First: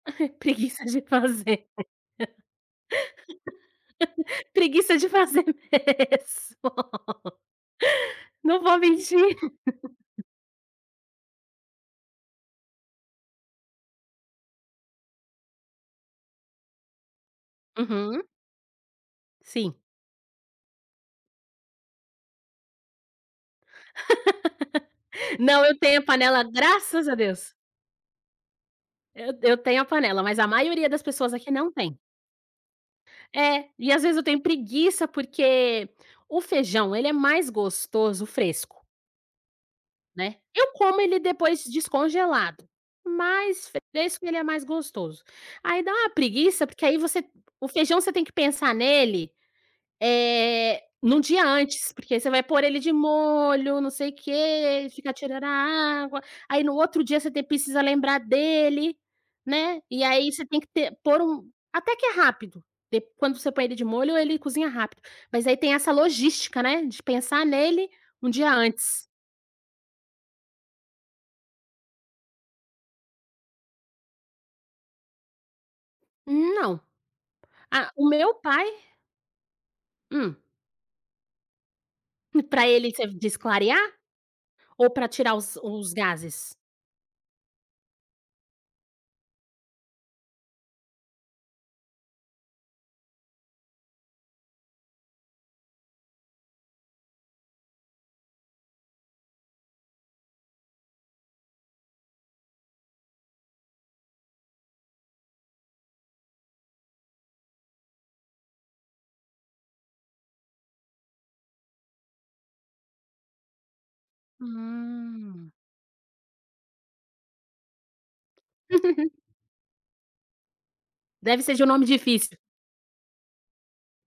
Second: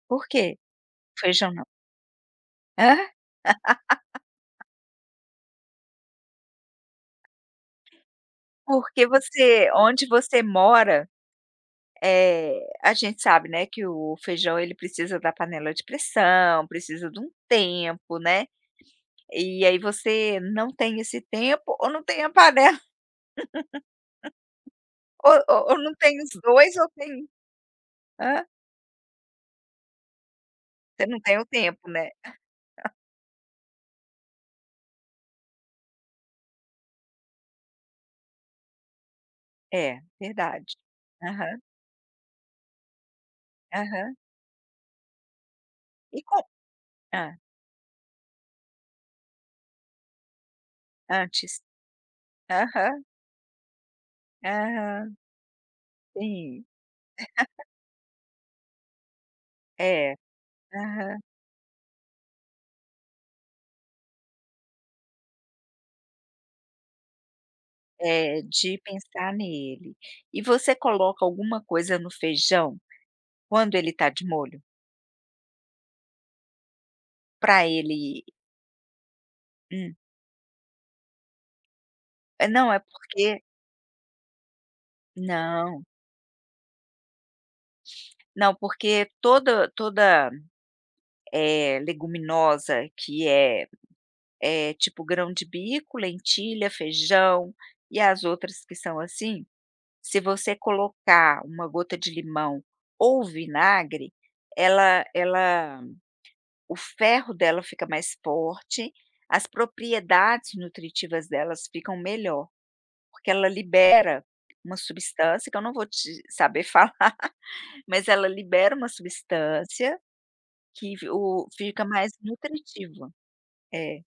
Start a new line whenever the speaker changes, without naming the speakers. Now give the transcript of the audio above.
Por que
Preguiça de
o feijão não?
fazer.
Hã?
Preguiça de fazer mesmo, não vou
Porque
mentir.
você onde você mora eh, a gente sabe, né, que o feijão ele precisa da panela de pressão, precisa de um tempo,
Uhum.
né. E
Sim.
aí, você não tem esse tempo ou não tem a panela o
Não,
o
eu
ou não
tenho a
tem os
panela,
2 ou
graças a
tem
Deus.
hã?
Eu eu tenho a panela, mas a maioria das
Você não
pessoas
tem o
aqui não
tempo,
tem.
né?
É, e às vezes eu tenho preguiça, porque o feijão ele é mais gostoso fresco.
É,
Né?
verdade.
Eu como ele
Aham.
depois descongelado, mas
Aham.
fresco ele é mais gostoso. Aí dá uma
E com
preguiça, porque aí você
hã.
o feijão você tem que pensar nele, eh, num dia
Antes.
antes, porque você vai pôr ele de
Aham.
molho, não sei o quê, ele
Ah.
fica tirando a água, aí
Sim.
no outro dia você te precisa lembrar dele, né. E
É.
aí você tem que ter pôr
Aham.
um até que é rápido de quando você põe ele de molho, ele cozinha rápido. Mas aí tem essa logística, né, de pensar nele 1
É,
dia
de
antes.
pensar nele. E você coloca alguma coisa no feijão quando ele tá de molho?
Não.
Pra
Ah, o
ele
meu pai
Hum.
Hum.
É,
Pra
não, é
ele, você diz
porque
clarear? Ou para tirar os
Não.
os gases?
Não, porque todo toda, eh, leguminosa que é é tipo grão de bico, lentilha, feijão e as outras que são assim, se você colocar uma gota de limão ou vinagre, ela ela o ferro dela fica mais forte, as propriedades nutritivas delas ficam melhor, porque ela libera uma substância
Hum.
que eu não vou te saber falar, mas ela libera uma substância, que v
Deve
o
ser de um
fica
nome
mais
difícil.
nutritiva. É.